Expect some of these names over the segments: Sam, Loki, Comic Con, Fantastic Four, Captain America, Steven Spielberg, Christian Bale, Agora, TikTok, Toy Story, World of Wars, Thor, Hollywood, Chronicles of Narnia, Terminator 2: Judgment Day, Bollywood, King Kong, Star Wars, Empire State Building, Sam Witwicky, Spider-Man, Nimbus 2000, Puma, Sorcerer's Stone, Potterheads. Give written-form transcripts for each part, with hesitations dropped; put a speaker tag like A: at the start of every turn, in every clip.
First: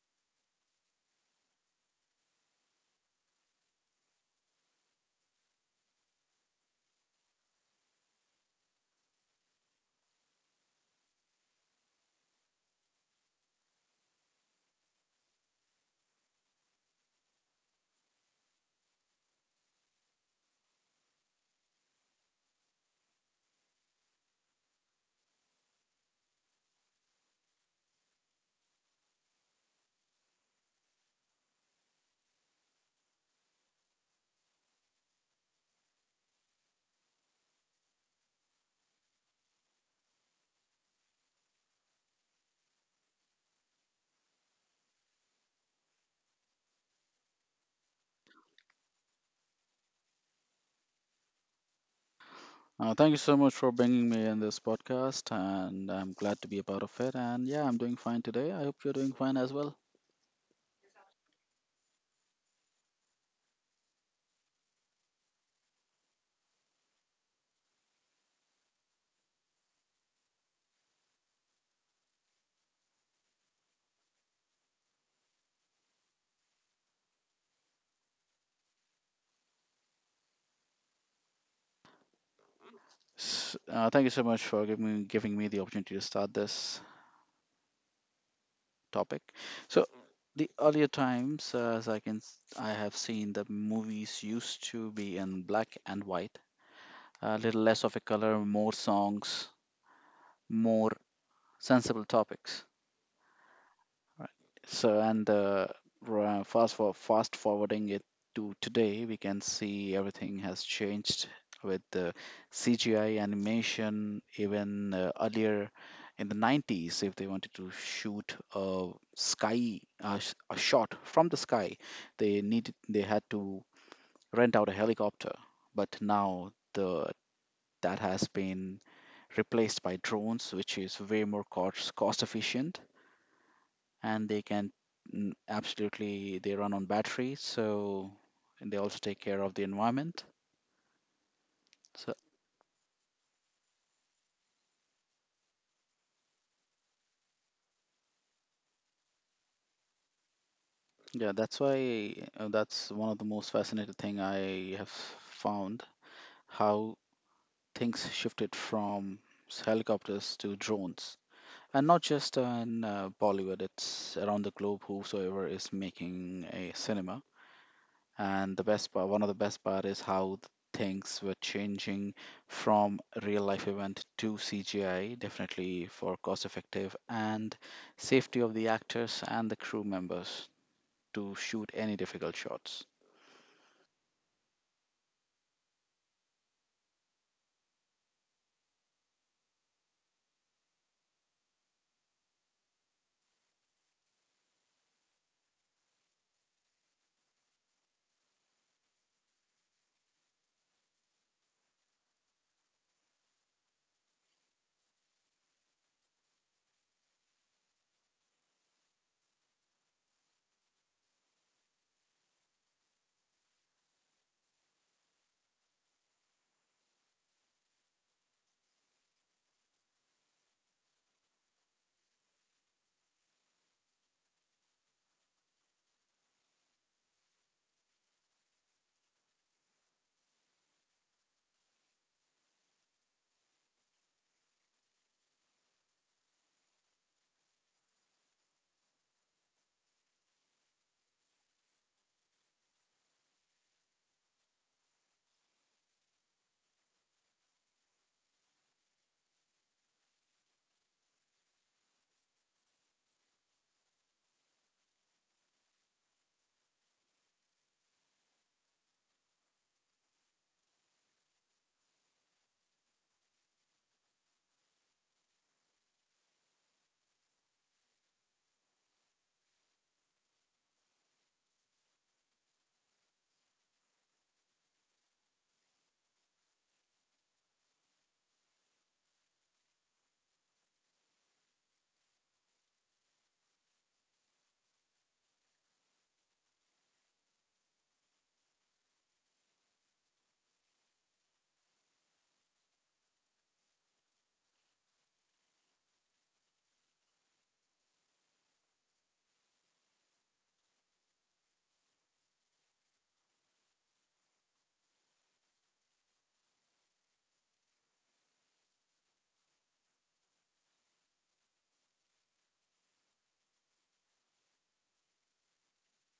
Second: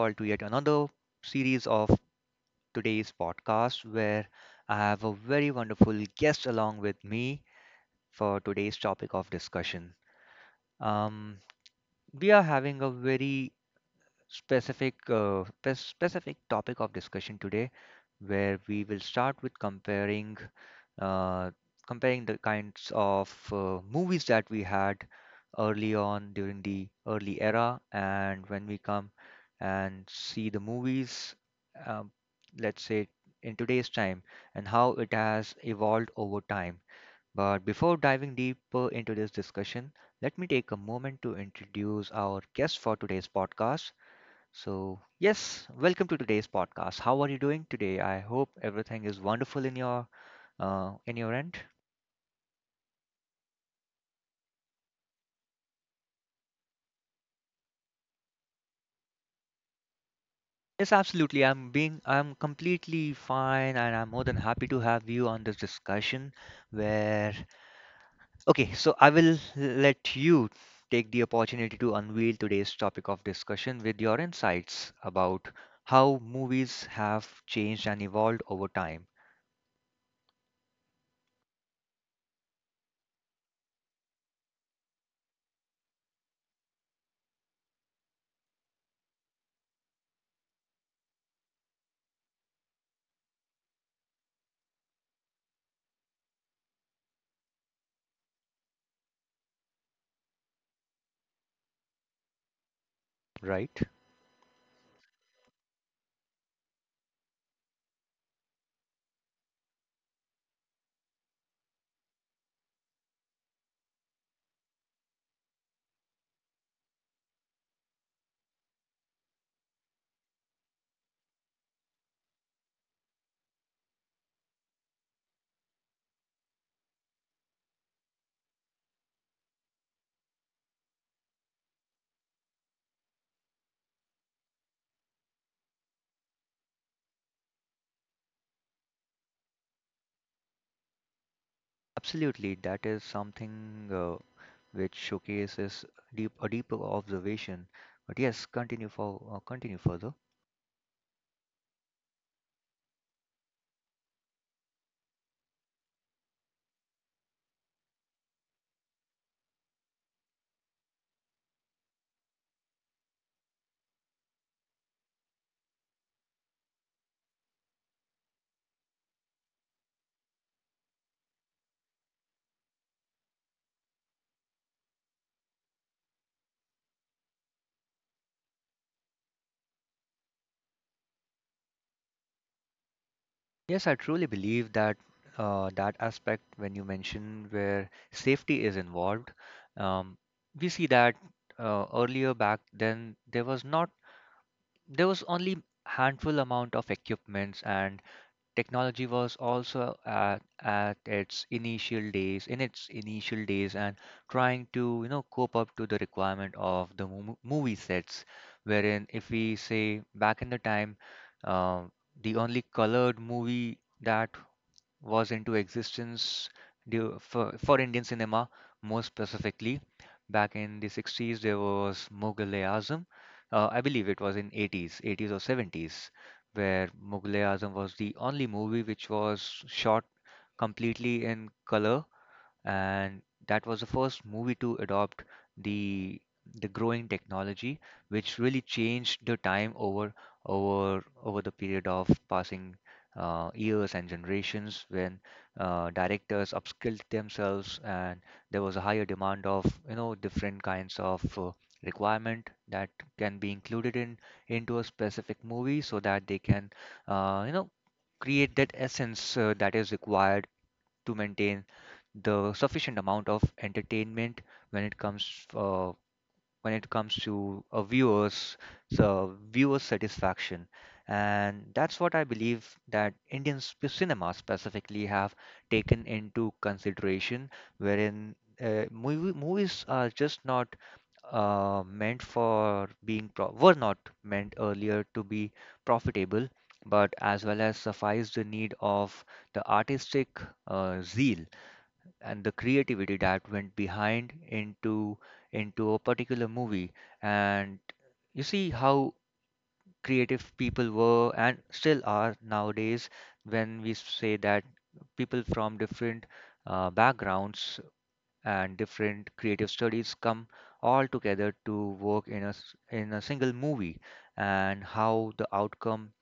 A: all to yet another series of today's podcast where I have a very wonderful guest along with me for today's topic of discussion. Um, we are having a very specific topic of discussion today, where we will start with uh, comparing the kinds of movies that we had early on during the early era, and when we come and see the movies, um, let's say in today's time, and how it has evolved over time. But before diving deeper into this discussion, let me take a moment to introduce our guest for today's podcast. So, yes, welcome to today's podcast. How are you doing today? I hope everything is wonderful in your end.
B: Thank you so much for bringing me in this podcast, and I'm glad to be a part of it. And yeah, I'm doing fine today. I hope you're doing fine as well.
A: Yes, absolutely. I'm completely fine and I'm more than happy to have you on this discussion where okay, so I will let you take the opportunity to unveil today's topic of discussion with your insights about how movies have changed and evolved over time,
B: S Thank you so much for giving me the opportunity to start this topic. So, the earlier times, as I can, s- I have seen the movies used to be in black and white, a little less of a color, more songs, more sensible topics.
A: right?
B: Right. So, and ra- fast for fast forwarding it to today, we can see everything has changed with the CGI animation. Even earlier in the 90s, if they wanted to shoot a shot from the sky, they had to rent out a helicopter. But now the that has been replaced by drones, which is way more cost efficient and they can absolutely, they run on batteries, so, and they also take care of the environment, so
A: Absolutely, that is something uh, which showcases deep a deeper observation. But yes, continue further.
B: yeah. That's why, that's one of the most fascinating thing I have found how things shifted from helicopters to drones, and not just in Bollywood, it's around the globe, whosoever is making a cinema. And the best part, one of the best part is how things were changing from real life event to CGI, definitely for cost effective and safety of the actors and the crew members to shoot any difficult shots.
A: Yes, I truly believe that that aspect when you mention where safety is involved, um, we see that earlier back then there was not there was only handful amount of equipments and technology was also at its initial days, in its initial days, and trying to, you know, cope up to the requirement of the movie sets, wherein if we say back in the time, uh, the only colored movie that was into existence due for Indian cinema, more specifically. Back in the 60s, there was Mughal-e-Azam. I believe it was in 80s, 80s or 70s, where Mughal-e-Azam was the only movie which was shot completely in color, and that was the first movie to adopt the growing technology, which really changed the time over the period of passing years and generations when directors upskilled themselves, and there was a higher demand of, you know, different kinds of requirement that can be included in into a specific movie so that they can, you know, create that essence that is required to maintain the sufficient amount of entertainment when it comes uh, when it comes to a viewers, so viewer satisfaction. And that's what I believe that Indian cinema specifically have taken into consideration, wherein, movies are just not meant for being pro- were not meant earlier to be profitable, but as well as suffice the need of the artistic zeal and the creativity that went behind into a particular movie. And you see how creative people were and still are nowadays, when we say that people from different backgrounds and different creative studies come all together to work in in a single movie, and how the outcome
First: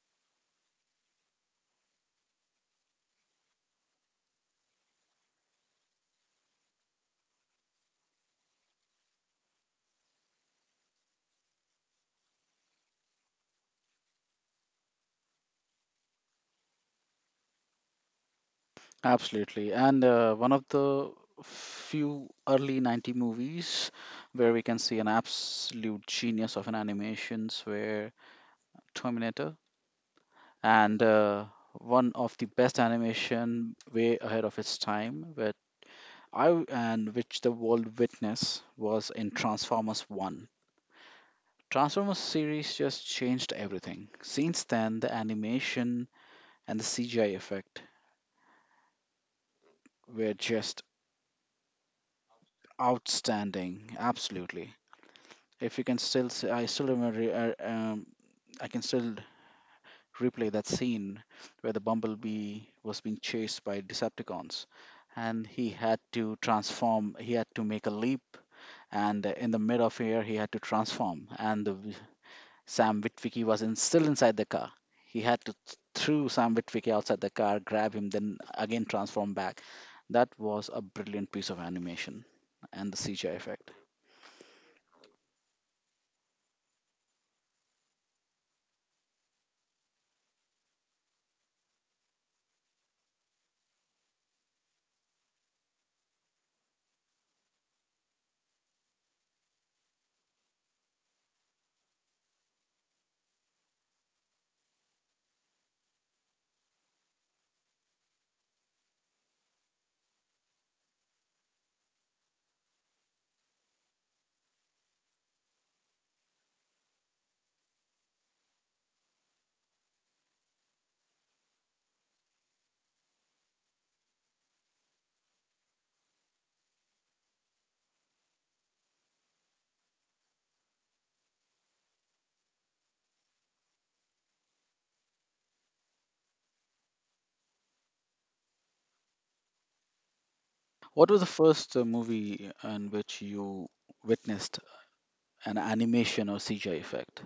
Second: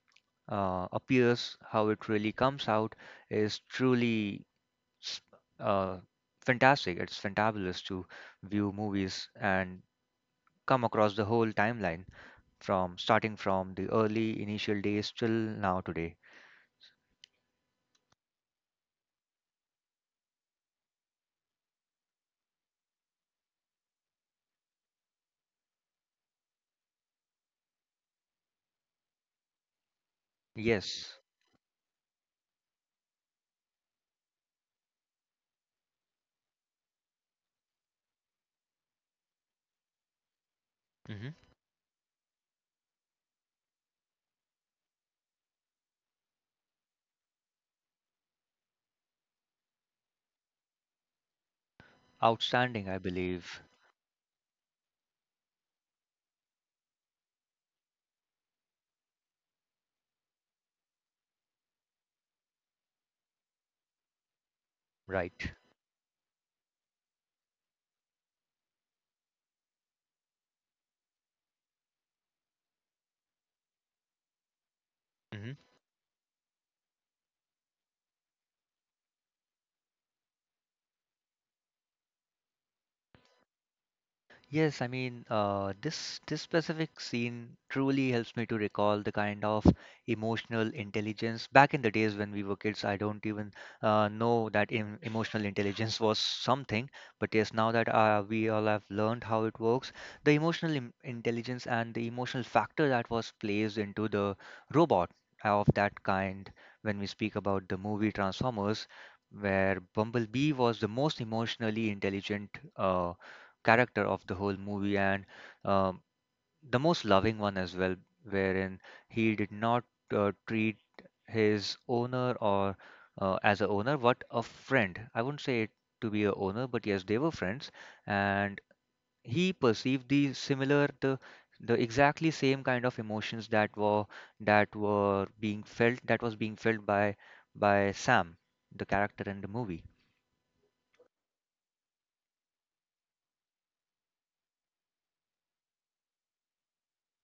A: appears how it really comes out is truly s- uh, fantastic. It's fantabulous to view movies and come across the whole timeline from starting from the early initial days till now today.
B: Absolutely. And one of the few early 90 movies where we can see an absolute genius of an animations where Terminator, and
A: Yes.
B: one of the best animation way ahead of its time, where I and which the world witness was in Transformers 1.
A: Hmm.
B: Transformers series just changed everything. Since then, the animation and the CGI effect were just
A: Outstanding, I believe.
B: outstanding. Absolutely. If you can still, s- I still remember, uh, um, I can still replay that scene where the Bumblebee was being chased by Decepticons, and
A: Right.
B: he had to transform. He had to make a leap, and in the mid of air he had to transform, and Sam Witwicky was, in, still inside the car. He had to throw Sam Witwicky outside the car, grab him, then again transform back. That was a brilliant piece of animation and the CGI effect.
A: Yes, I mean, this specific scene truly helps me to recall the kind of emotional intelligence. Back in the days when we were kids, I don't even know that emotional intelligence was something. But yes, now that we all have learned how it works, the emotional im intelligence and the emotional factor that was placed into the robot of that kind, when we speak about the movie Transformers, where Bumblebee was the most emotionally intelligent uh, character of the whole movie, and um, the most loving one as well, wherein he did not treat his owner or as a owner, but a friend. I wouldn't say it to be a owner, but yes, they were friends, and he perceived the similar the exactly same kind of emotions that were being felt that was being felt by Sam, the character in the movie.
B: What was the first movie in which you witnessed an animation or CGI effect?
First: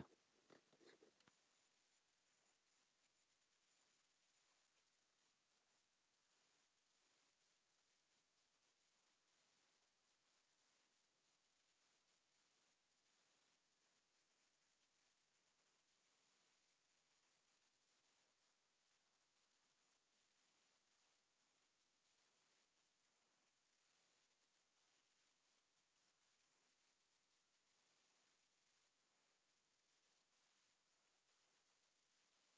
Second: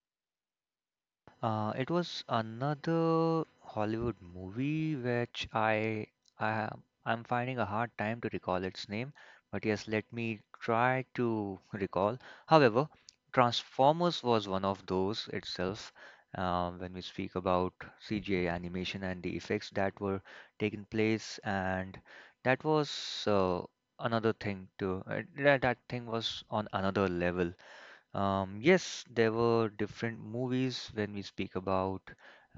A: It was another Hollywood movie which I'm finding a hard time to recall its name, but yes, let me try to recall. However, Transformers was one of those itself. When we speak about CGI animation and the effects that were taking place, and that was, uh, another thing too. That thing was on another level. Yes, there were different movies when we speak about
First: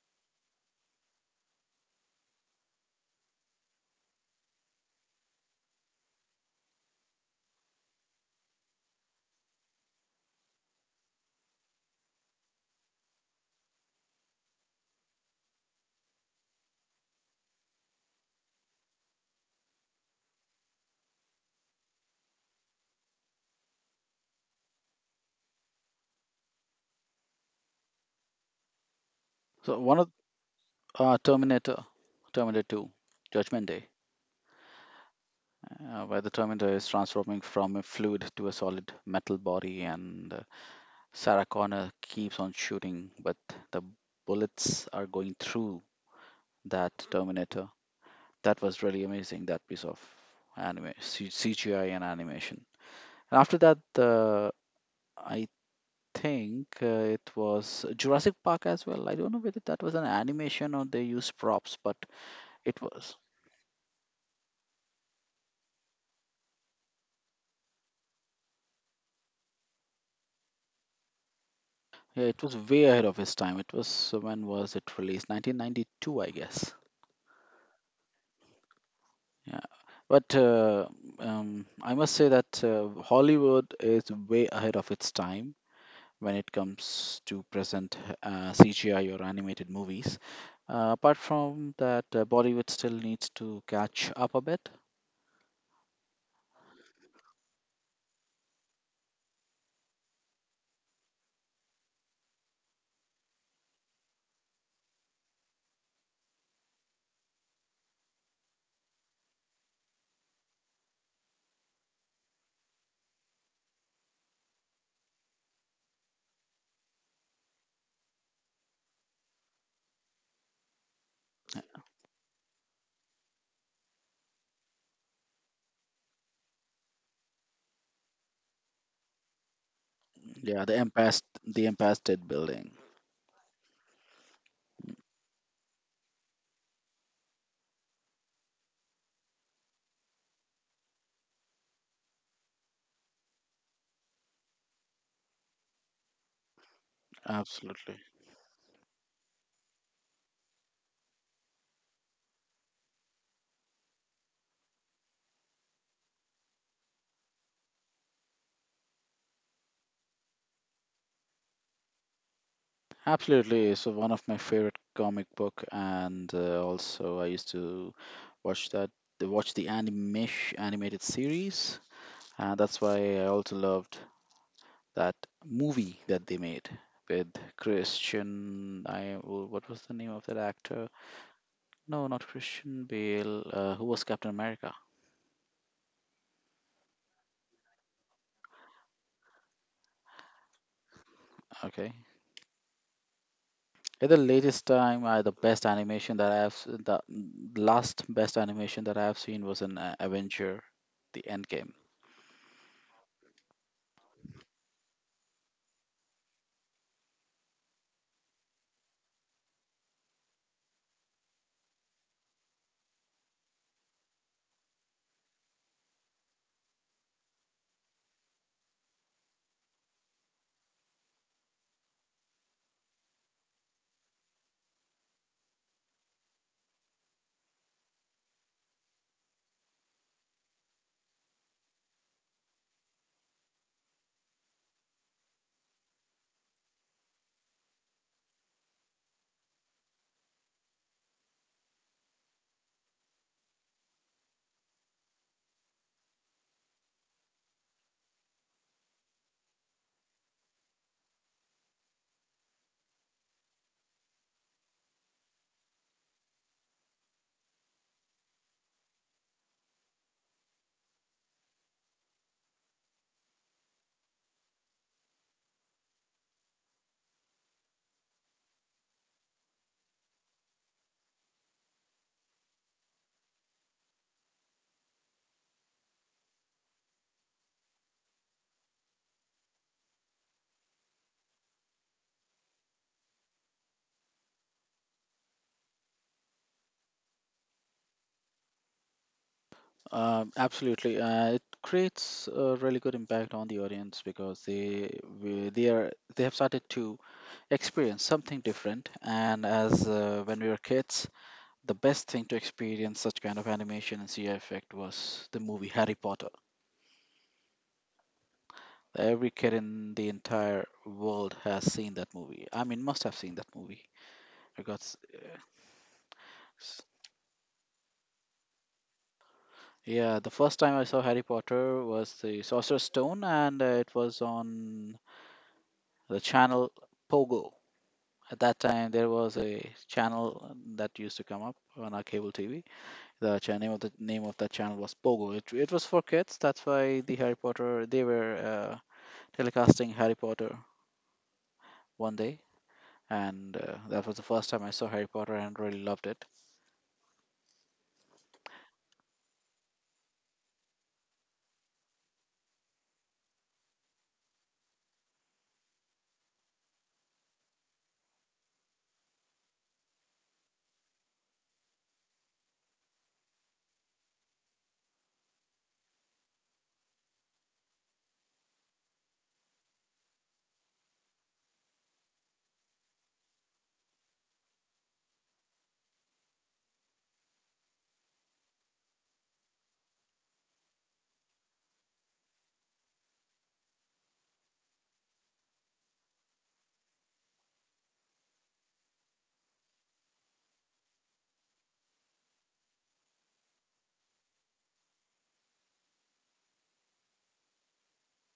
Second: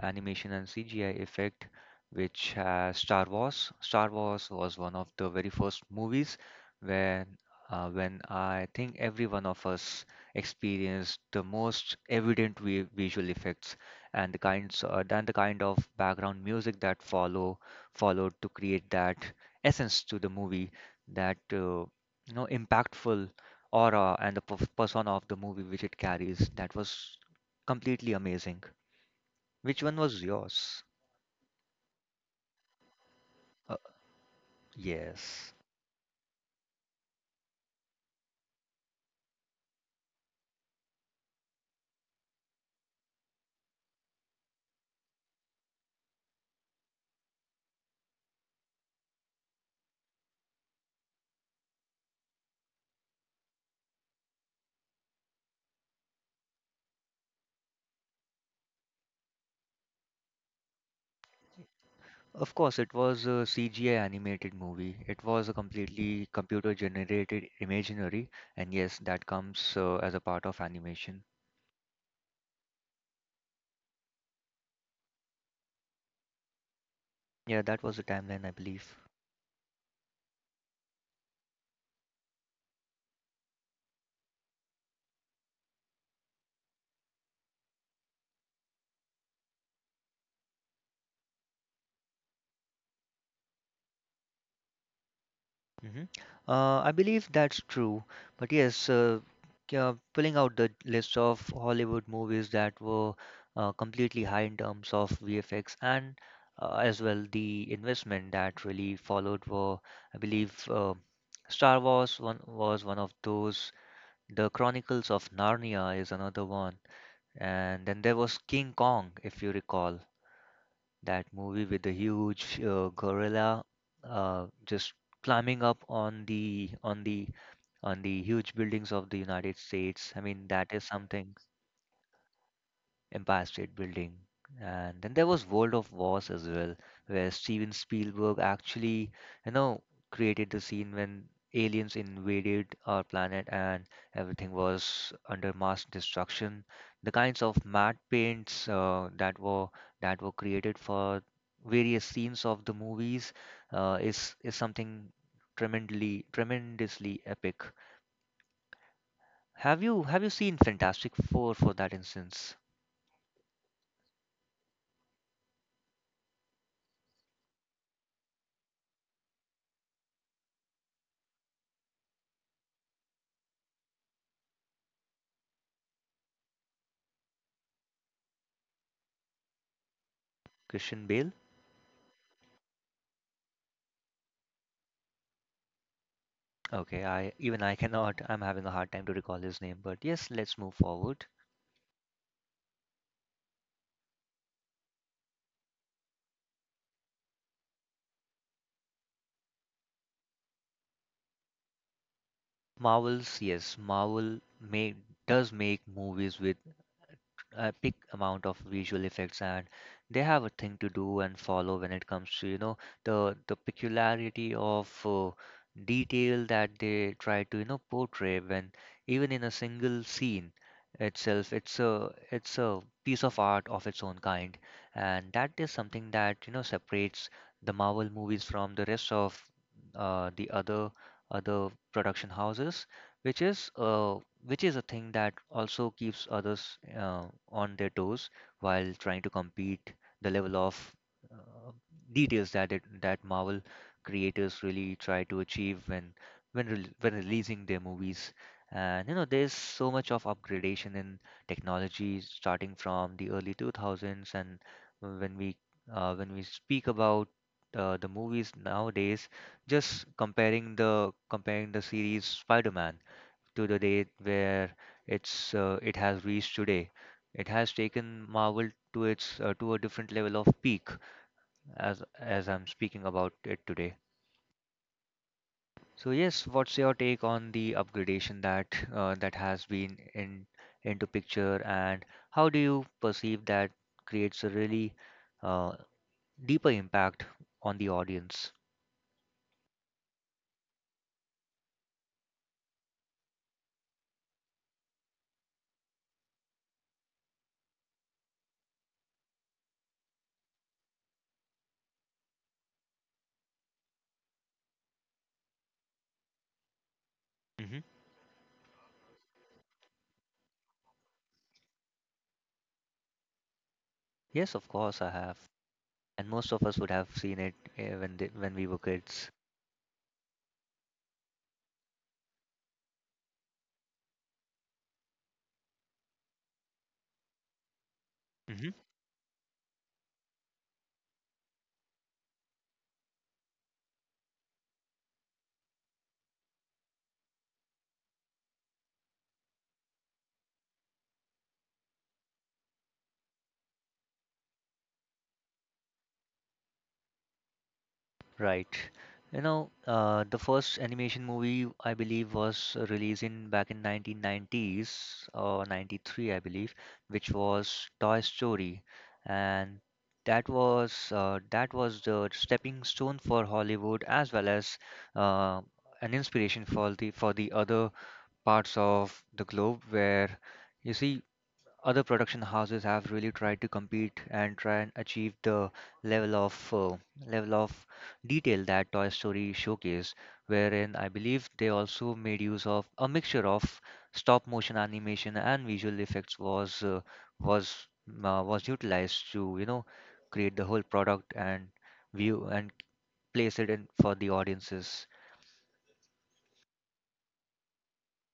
A: animation and CGI effect, which has Star Wars. Star Wars was one of the very first movies when when I think every one of us experienced the most evident vi visual effects and the kinds and the kind of background music that followed to create that essence to the movie, that, you know, impactful aura and the persona of the movie which it carries. That was completely amazing.
B: So
A: Which one
B: one of
A: was yours?
B: uh, Terminator, Terminator 2, Judgment
A: Uh,
B: Day,
A: yes.
B: where the Terminator is transforming from a fluid to a solid metal body, and Sarah Connor keeps on shooting, but the bullets are going through that Terminator. That was really amazing, that piece of CGI and animation. And after that, I think it was Jurassic Park as well. I don't know whether that was an animation or they used props, but
A: Of course,
B: it
A: it
B: was.
A: was a CGI animated movie. It was a completely computer generated imaginary, and yes, that comes as a part of animation.
B: Yeah, it was way ahead of its time. It was, when was it released? 1992, I guess.
A: Yeah, that was the timeline, I believe.
B: Yeah, but I must say that Hollywood is way ahead of its time when it comes to present CGI or animated movies. Bollywood still needs to catch up a bit.
A: Hmm. I believe that's true. But yes, yeah, pulling out the list of Hollywood movies that were completely high in terms of VFX and, as well the investment that really followed were, I believe, Star Wars one was one of those. The Chronicles of Narnia is another one, and then there was King Kong, if you recall that movie with the huge gorilla just climbing up on the on the on the huge buildings of the United States. I mean,
B: Yeah,
A: that is something.
B: The Empire State Building.
A: Empire State Building. And then there was World of Wars as well, where Steven Spielberg actually, you know, created the scene when aliens invaded our planet and everything was under mass destruction. The kinds of
B: Absolutely.
A: matte paints that were created for various scenes of the movies is something tremendously epic. Have you seen Fantastic Four for that instance?
B: Absolutely. It's one of my favorite comic book, and also I used to watch that, watch the animation animated series, and that's why I also loved that movie that they made with Christian. I, oh, what was the name of that actor?
A: Christian Bale?
B: No, not Christian Bale. Who was Captain America?
A: Okay, I cannot. I'm having a hard time to recall his name, but yes, let's move forward.
B: Okay. At the latest time, the best animation that I've s- the mm, last best animation that I've seen was in Avenger, the Endgame.
A: Marvels, yes, Marvel made does make movies with a big amount of visual effects, and they have a thing to do and follow when it comes to, you know, the peculiarity of detail that they try to, you know, portray when even in a single scene itself. It's a piece of art of its own kind, and that is something that, you know, separates the Marvel movies from the rest of, the other other production houses, which is uh, which is a thing that also keeps others on their toes while trying to compete the level of, uh, details that that Marvel creators really try to achieve when releasing their movies. And you know, there's so much of upgradation in technology starting from the early 2000s, and when we, when we speak about the movies nowadays, just comparing the series Spider-Man to the date where it has reached today. It has taken Marvel to its, to a different level of peak as I'm speaking about it today. So yes, what's your take on the upgradation that that has been in into picture, and how do you perceive that creates a really uh, deeper impact on the audience?
B: Absolutely, it creates a really good impact on the audience because they are, they have started to experience something different. And as when we were kids, the best thing to experience such kind of animation and CGI effect was the movie Harry Potter.
A: Hmm.
B: Every kid in the entire world has seen that movie. I mean, must have seen that movie.
A: Yes,
B: I
A: of
B: got, s-
A: course I have, and most of us
B: s-
A: would have seen it when we were kids.
B: Yeah, the first time I saw Harry Potter was the Sorcerer's Stone, and it was on the channel Pogo. At that time, there was a channel that used to come up on our cable TV. The name of that channel was Pogo. It was for kids. That's why the Harry Potter they were. uh, Telecasting Harry Potter one day, and that was the first time I saw Harry Potter and really loved it.
A: Right. You know, the first animation movie I believe was released in back in 1990s or 93, I believe, which was Toy Story, and that was the stepping stone for Hollywood as well as uh, an inspiration for the other parts of the globe, where you see other production houses have really tried to compete and try and achieve the level of, level of detail that Toy Story showcased, wherein I believe they also made use of a mixture of stop motion animation and visual effects was, was was utilized to, you know, create the whole product and view and place it in for the audiences.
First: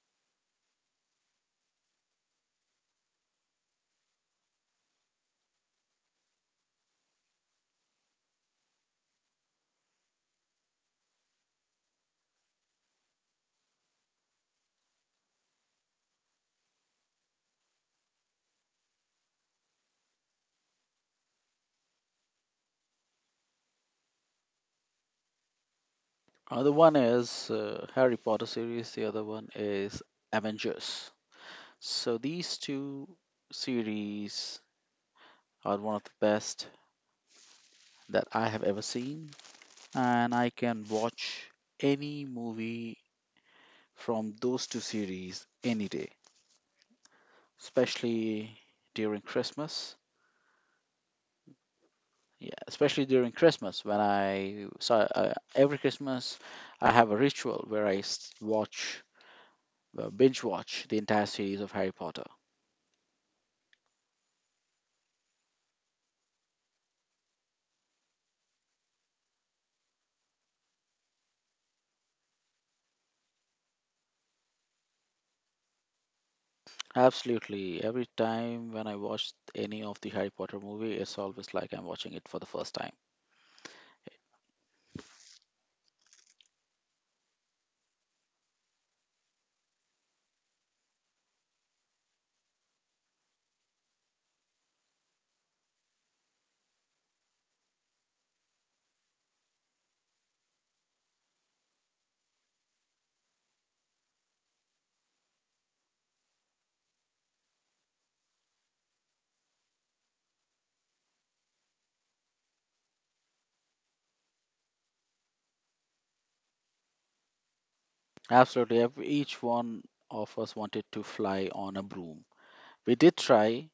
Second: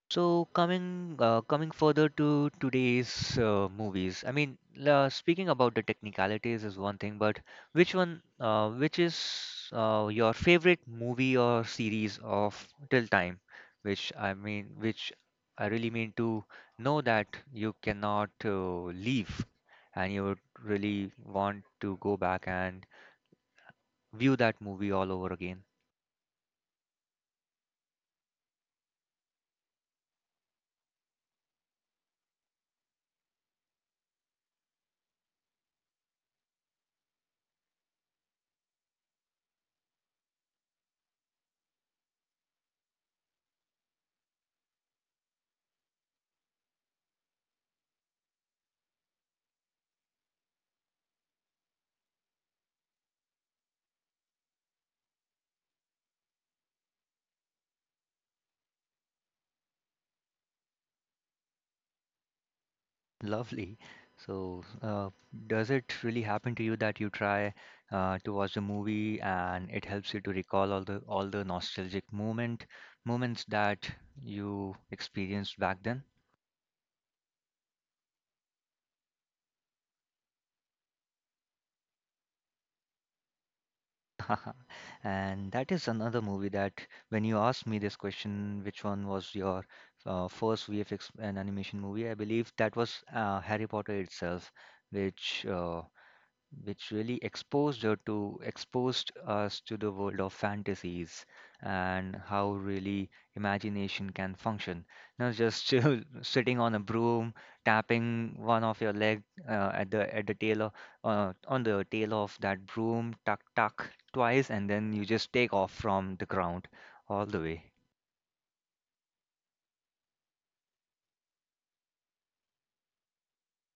A: So coming further to today's movies, I mean, la speaking about the technicalities is one thing, but which one, which is your favorite movie or series of till time, which, I mean, which I really mean to know that you cannot leave, and you would really want to go back and view that movie all over again.
B: Other one is Harry Potter series, the other one is Avengers. So these two series are one of the best that I have ever seen, and I can watch any movie from those two series any day, especially during Christmas. Yeah, especially during Christmas, when I, so every Christmas I have a ritual where I s- watch binge watch the entire series of Harry Potter.
A: Lovely. So, does it really happen to you that you try to watch a movie and it helps you to recall all the nostalgic moments that you experienced back then?
B: Absolutely, every time when I watch any of the Harry Potter movie, it's always like I'm watching it for the first time.
A: And that is another movie that when you asked me this question, which one was your first VFX and animation movie? I believe that was Harry Potter itself, which uh, which really exposed us to the world of fantasies and how really imagination can function. Not just chill, sitting on a broom, tapping one of your leg at the tail on the tail of that broom, tuck tuck twice, and then you just take off from the ground all the way.
B: Absolutely, every, each one of us wanted to fly on a broom. We did try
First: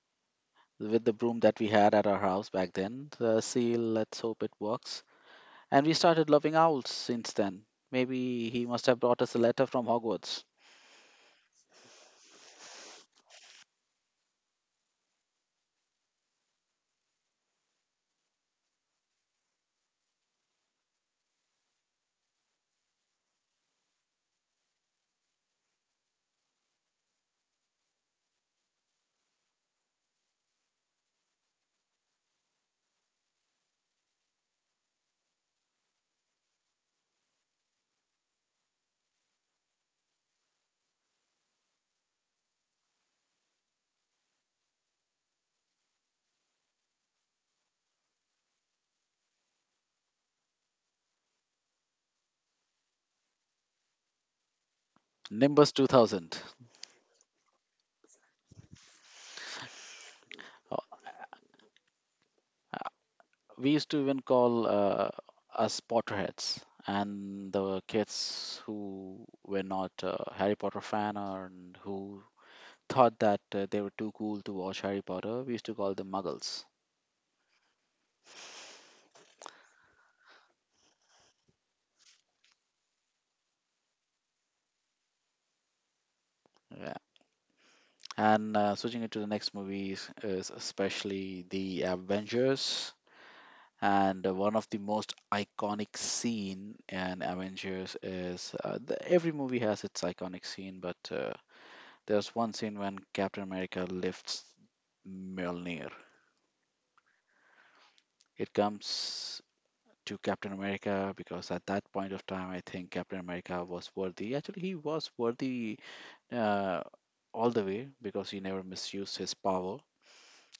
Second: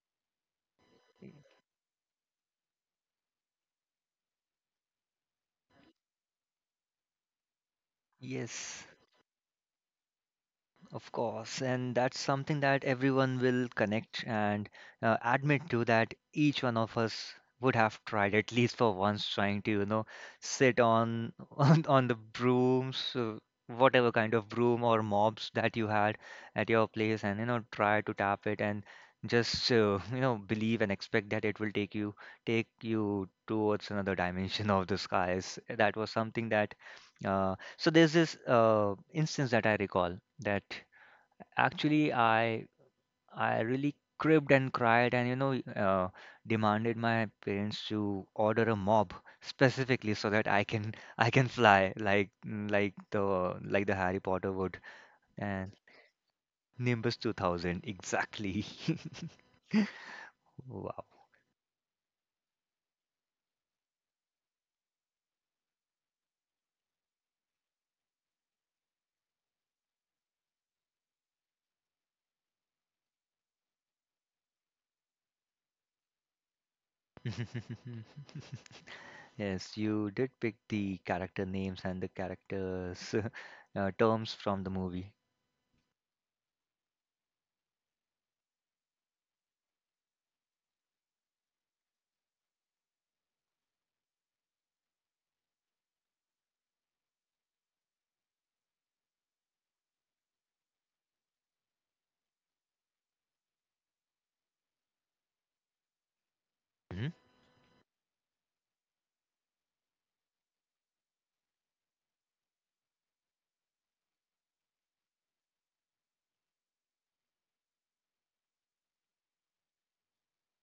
B: with the broom that we had at our house back then. See, let's hope it works. And we started loving owls since then. Maybe he
A: Yes.
B: must have brought us a letter from Hogwarts.
A: Of course, and that's something that everyone will connect and admit to that each one of us would have tried at least for once trying to, sit on on the brooms, whatever kind of broom or mops that you had at your place and, try to tap it and just, believe and expect that it will take you towards another dimension of the skies. That was something that uh, so there's this instance that I recall that actually I really cribbed and cried and demanded my parents to order a mob specifically so that I can I can fly like the Harry Potter would and
B: Nimbus 2000.
A: Nimbus 2000 exactly.
B: Uh,
A: Wow.
B: We used to even call us Potterheads. And the kids who were not Harry Potter fan, or and who thought that they were too cool to watch Harry Potter, we used to call them Muggles.
A: Yes, you did pick the character names and the characters terms from the movie.
B: Yeah. And switching it to the next movies, is especially the Avengers, and one of the most iconic scene in Avengers is every movie has its iconic scene, but there's one scene when Captain America lifts Mjolnir.
A: Hmm.
B: It comes to Captain America because at that point of time, I think Captain America was worthy. Actually, he was worthy uh, all the way because he never misused his power.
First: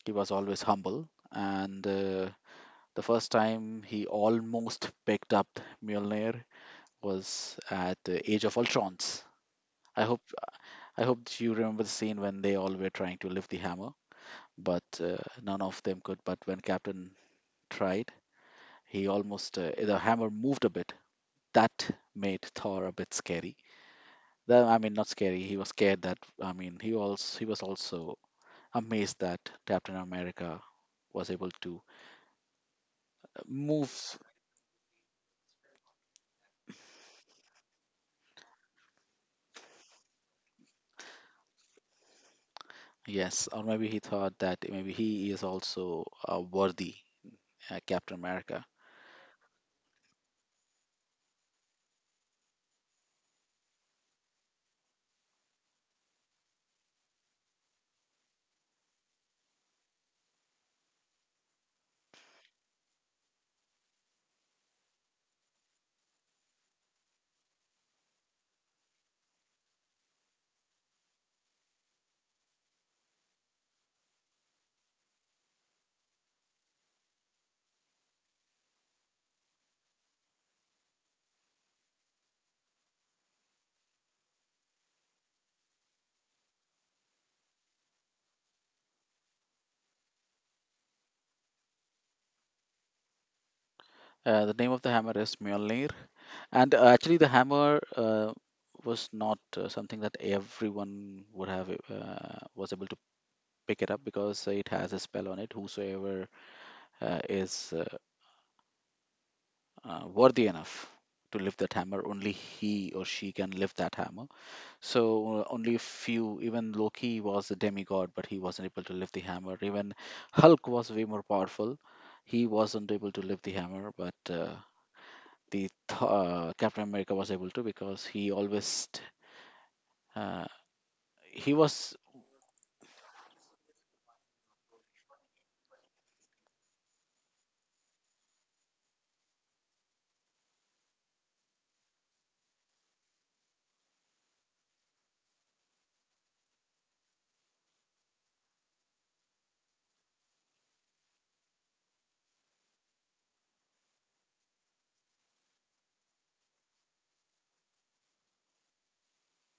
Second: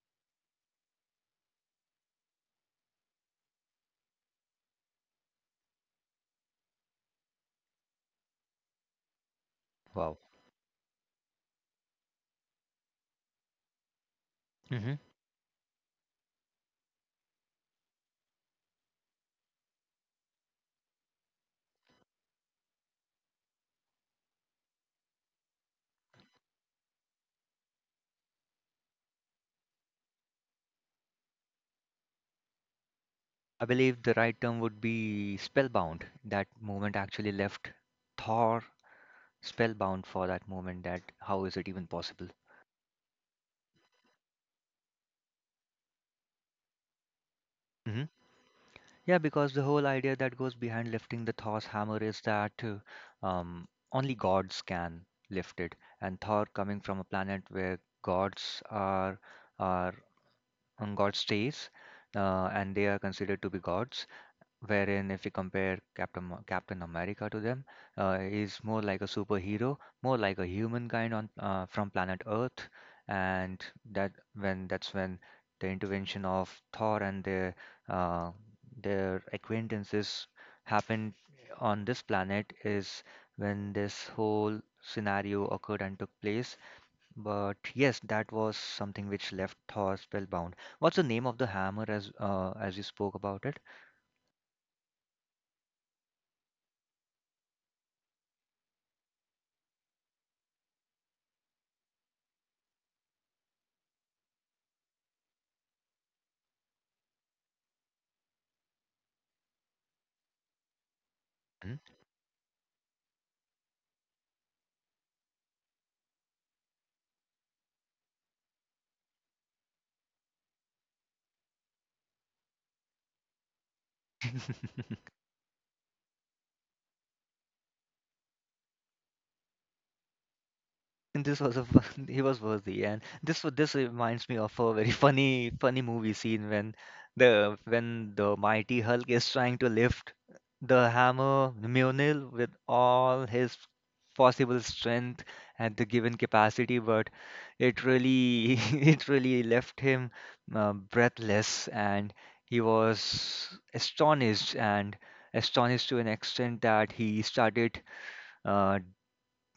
B: He was always humble, and the first time he almost picked up Mjolnir, was at the Age of Ultrons. I
A: Wow.
B: hope I hope that you remember the scene when they all were trying to lift the hammer, but none of them could. But when Captain tried, he almost the hammer moved a bit. That made Thor a bit scary. I mean, not scary. He was scared that, I mean, he was also amazed that Captain America was able to
A: I believe the
B: move.
A: right term would be spellbound. That moment actually left Thor spellbound for that moment. That how is it even possible?
B: Yes, or maybe he thought that maybe he is also worthy,
A: Hmm.
B: Captain America.
A: Yeah, because the whole idea that goes behind lifting the Thor's hammer is that only gods can lift it, and Thor coming from a planet where gods are on God's stays, and they are considered to be gods, wherein if we compare Captain America to them, he's more like a superhero, more like a humankind on from planet Earth, and that's when the intervention of Thor and uh, their acquaintances happened on this planet is when this whole scenario occurred and took place. But yes, that was something which left Thor spellbound. What's the name of the hammer as you spoke about it?
B: The name of the hammer is Mjolnir, and actually the hammer was not something that everyone would have was able to pick it up because it has a spell on it. Whosoever is worthy enough to lift that
A: Hmm?
B: hammer, only he or she can lift that hammer. So only a few. Even Loki was a demigod, but he wasn't able to lift the hammer. Even Hulk was way more powerful. He wasn't able to lift the hammer, but Captain America was able to because he always uh,
A: This
B: he
A: was a
B: was.
A: fun, he was worthy, and this reminds me of a very funny movie scene when the mighty Hulk is trying to lift the hammer Mjolnir with all his possible strength at the given capacity, but it really it really left him breathless, and he was astonished and astonished to an extent that he started uh,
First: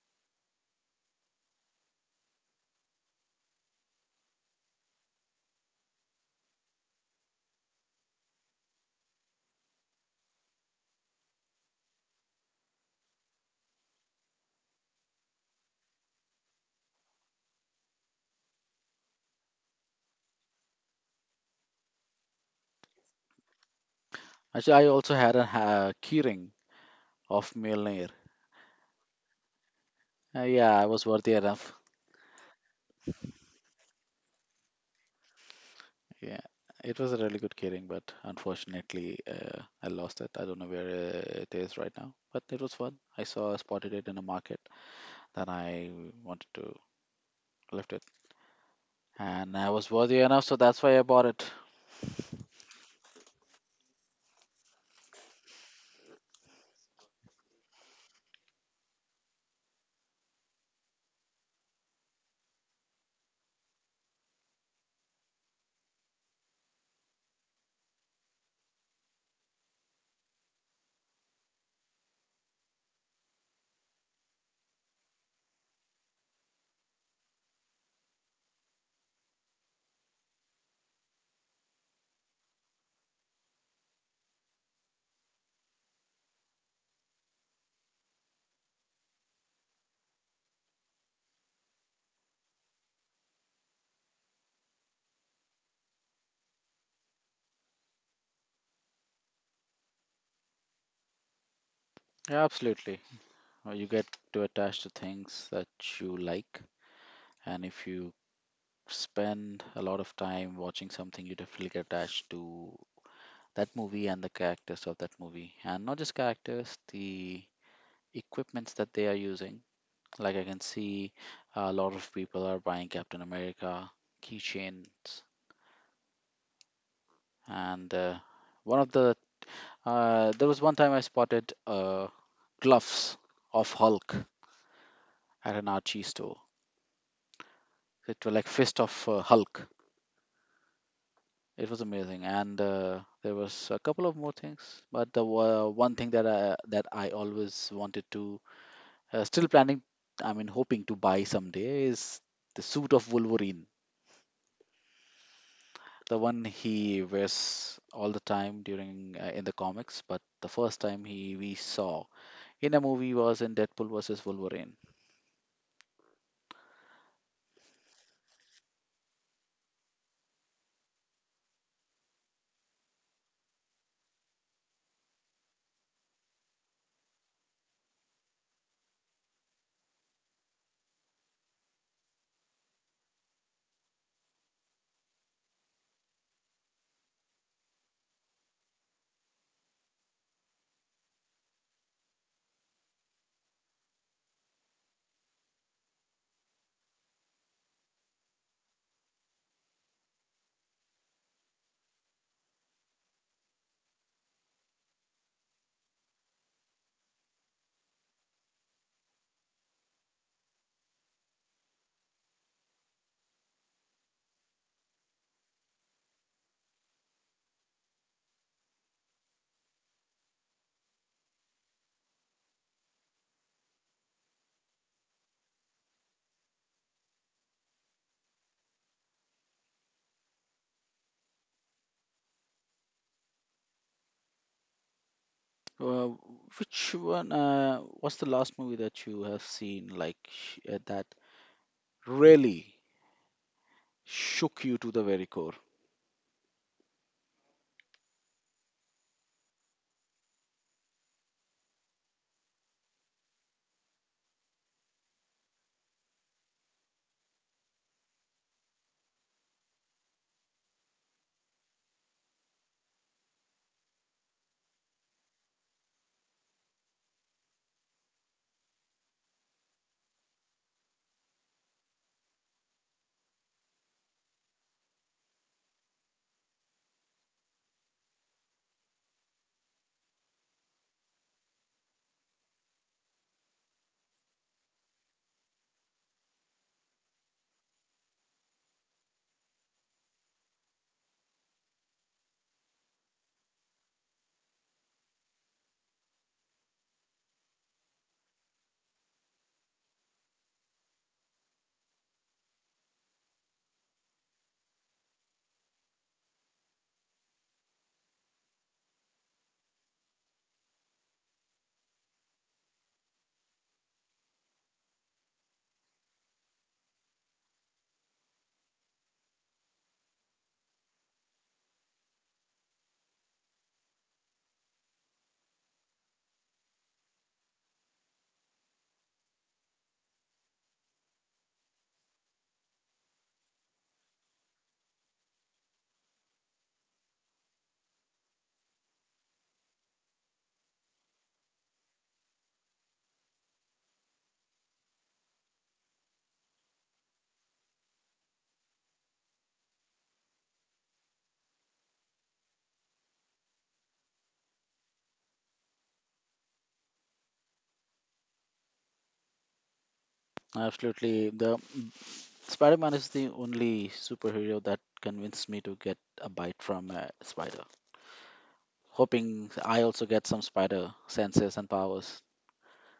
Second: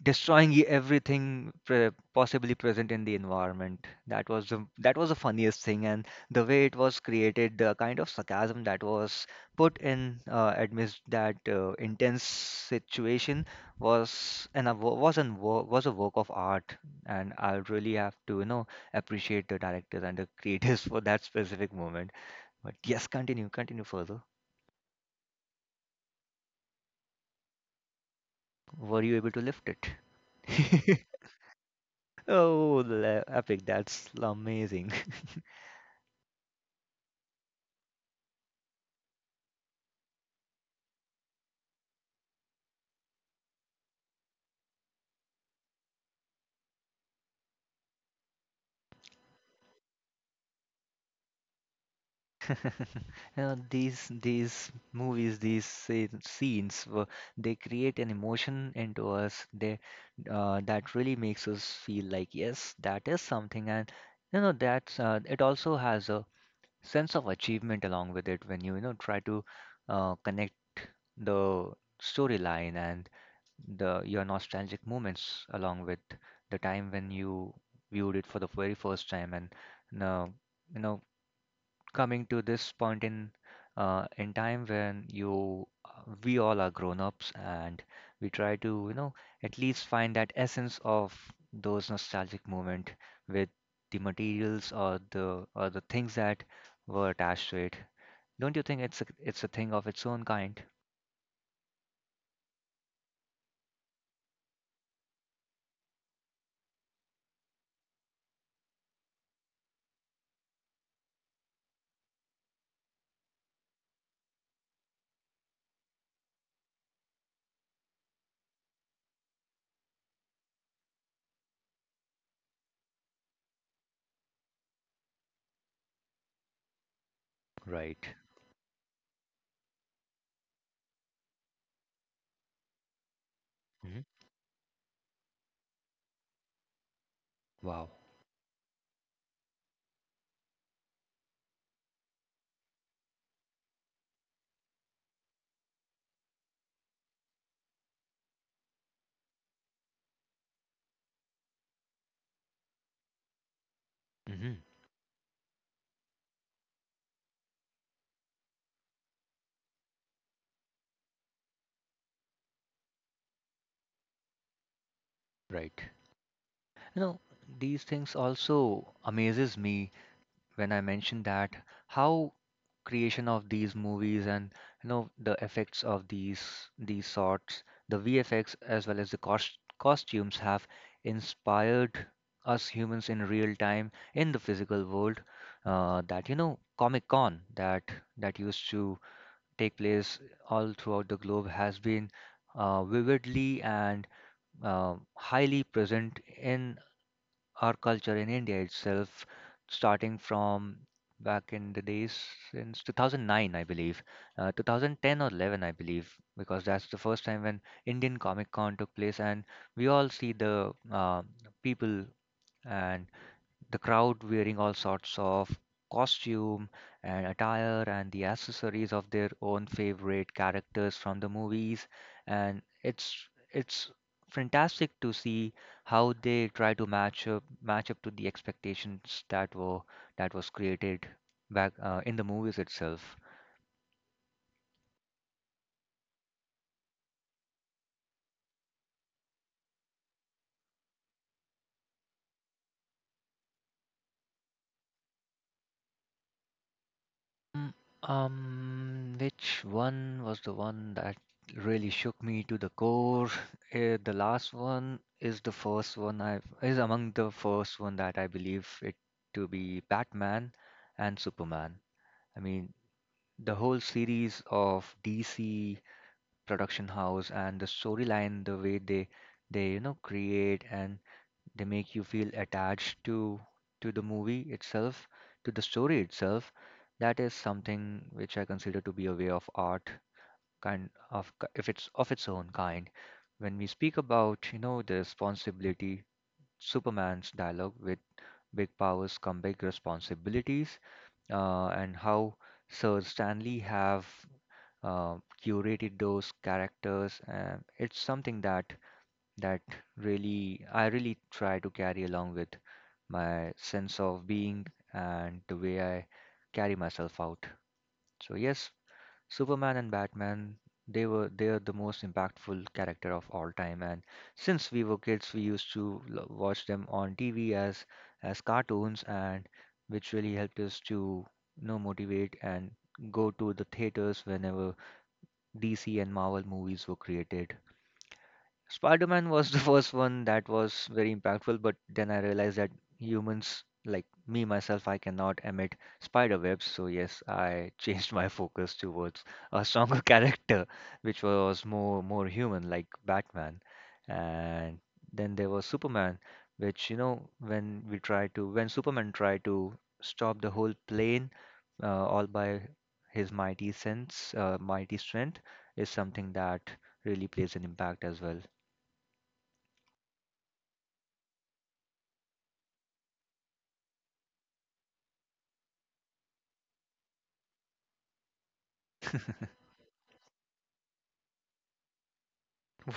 A: destroying everything possibly present in the environment. That was that was the funniest thing, and the way it was created, the kind of sarcasm that was put in amidst that intense situation was an a wo- was an wo- was a work of art, and I really have to appreciate the directors and the creators for that specific moment. But yes, continue further.
B: Actually, I also had a keyring of Mjolnir.
A: Were you able to lift
B: Yeah, I
A: it?
B: was worthy enough.
A: Oh, epic, that's amazing.
B: Yeah, it was a really good keyring, but unfortunately I lost it. I don't know where it is right now, but it was fun. I saw spotted it in a market, then I wanted to lift it, and I was worthy enough, so that's why I bought it.
A: You know, these movies, these scenes, they create an emotion into us. They That really makes us feel like yes, that is something, and you know that's it also has a sense of achievement along with it when you know try to connect the storyline and the your nostalgic moments along with the time when you viewed it for the very first time and you you know, coming to this point in time when you we all are grown-ups and we try to, at least find that essence of those nostalgic moment with the materials or the things that were attached to it. Don't you think it's it's a thing of its own kind?
B: Yeah, absolutely. You get to attach to things that you like, and if you spend a lot of time watching something, you definitely get attached to that movie and the characters of that movie. And not just characters, the equipments that they are using. Like I can see a lot of people are buying Captain America keychains. And
A: Right.
B: one of the, there was one time I spotted gloves of
A: Hmm.
B: Hulk at an Archie store.
A: Wow.
B: It were like fist of Hulk. It was amazing, and there was a couple of more things, but one thing that I always wanted to, still planning, I mean, hoping to buy someday is the suit of Wolverine,
A: Hmm.
B: the one he wears all the time during in the comics. But the first time he we saw in a movie was in Deadpool versus Wolverine.
A: Right. You know, these things also amazes me when I mentioned that how creation of these movies and you know the effects of these sorts, the VFX as well as the costumes have inspired us humans in real time in the physical world. That you know Comic Con that used to take place all throughout the globe has been vividly and uh, highly present in our culture in India itself, starting from back in the days since 2009, I believe, 2010 or 11, I believe, because that's the first time when Indian Comic Con took place, and we all see the people and the crowd wearing all sorts of costume and attire and the accessories of their own favorite characters from the movies, and it's fantastic to see how they try to match up to the expectations that were that was created back in the movies itself.
B: Uh, which one? What's the last movie that you have seen, that really shook you to the very core?
A: Mm. Which one was the one that really shook me to the core? Eh, the first one I is among the first one that I believe it to be Batman and Superman. I mean, the whole series of DC production house and the storyline, the way they you know create and they make you feel attached to the movie itself, to the story itself. That is something which I consider to be a way of art, kind of k- if it's of its own kind. When we speak about, you know, the responsibility, Superman's dialogue with big powers come big responsibilities, and how Sir Stanley have uh, curated those characters. It's something that really I really try to carry along with my sense of being and the way I carry myself out. So yes, Superman and Batman, they are the most impactful character of all time. And since we were kids, we used to watch them on TV as cartoons, and which really helped us to you know motivate and go to the theaters whenever DC and Marvel movies were created. Spider-Man was the first one that was very impactful, but then I realized that humans, like me myself, I cannot emit spider webs. So yes, I changed my focus towards a stronger character, which was more human, like Batman. And then there was Superman, which you know when Superman tried to stop the whole plane, all by his mighty sense, mighty strength, is something that really plays an impact as well.
B: Absolutely. The Spider-Man is the only superhero that convinced me to get a bite from a spider. Hoping I also get some spider senses and powers.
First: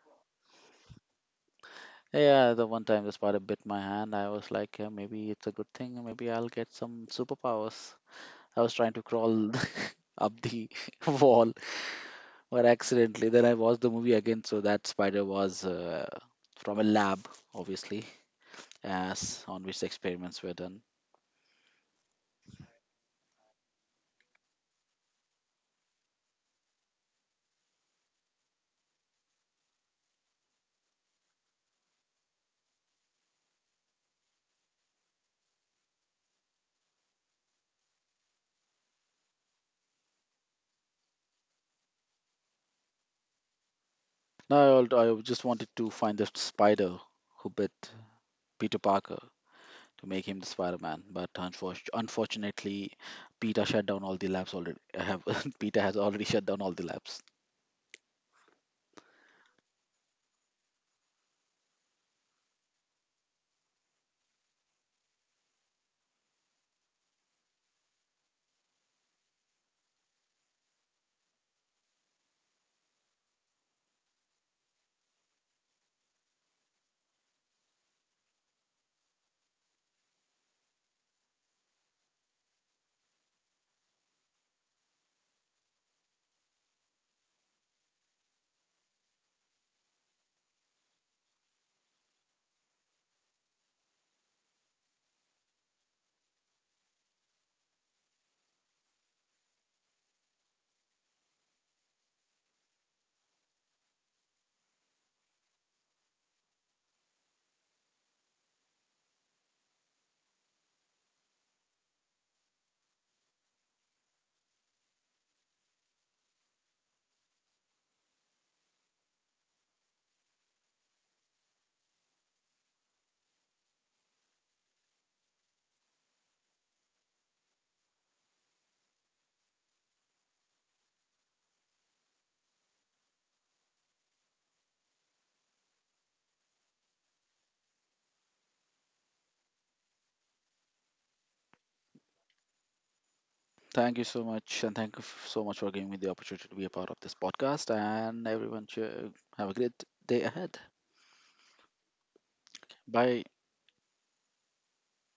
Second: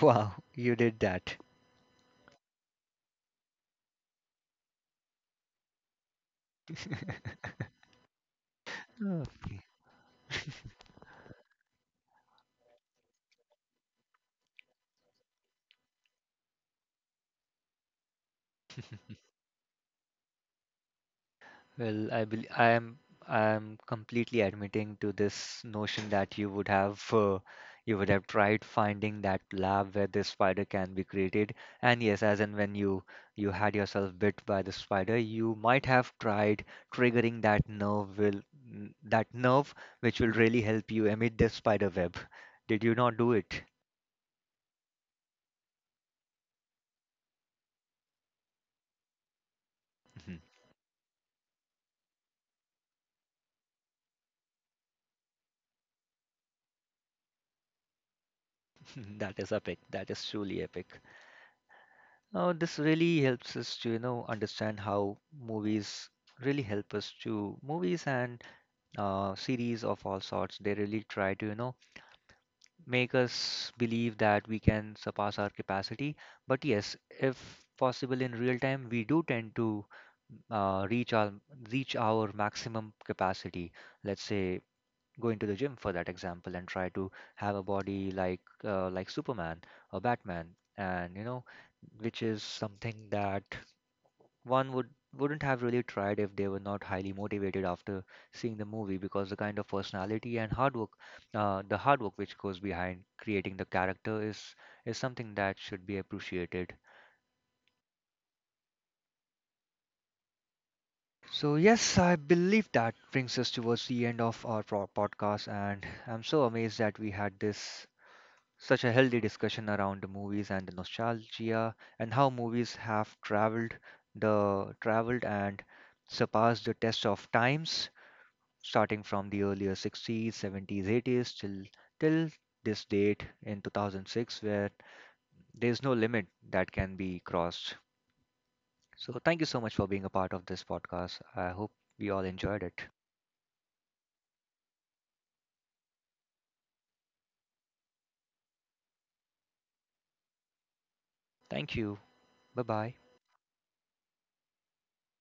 A: Wow, you did that.
B: Yeah, the one time the spider bit my hand, I was like, yeah, maybe it's a good thing. Maybe I'll get some superpowers. I was trying to
A: Oh.
B: crawl up the wall, but accidentally. Then I watched the movie again, so that spider was from a lab, obviously, as on which the experiments were done.
A: Well, I am I am completely admitting to this notion that you would have tried finding that lab where this spider can be created. And yes, as and when you had yourself bit by the spider, you might have tried triggering that that nerve which will really help you emit the spider web. Did you not do it?
B: No, I just wanted to find the spider who bit Peter Parker to make him the Spider-Man, but unfortunately, Peter shut down all the labs already. I Have Peter has already shut down all the labs.
A: That is epic. That is truly epic. Oh, this really helps us to, you know, understand how movies really help us to movies and series of all sorts. They really try to, you know, make us believe that we can surpass our capacity. But yes, if possible in real time, we do tend to uh, reach our reach our maximum capacity. Let's say go into the gym for that example and try to have a body like Superman or Batman, and you know, which is something that one would wouldn't have really tried if they were not highly motivated after seeing the movie, because the kind of personality and hard work the hard work which goes behind creating the character is something that should be appreciated. So yes, I believe that brings us towards the end of our podcast, and I'm so amazed that we had this such a healthy discussion around the movies and the nostalgia and how movies have traveled and surpassed the test of times, starting from the earlier 60's, 70's, 80's till till this date in 2006, where there's no limit that can be crossed. So thank you so much for being a part of this podcast. I hope we all enjoyed it.
B: Thank you so much, and thank you so much for giving me the opportunity to be a part of this podcast. And everyone, have a great day ahead.
A: Thank you. Bye-bye.
B: Bye.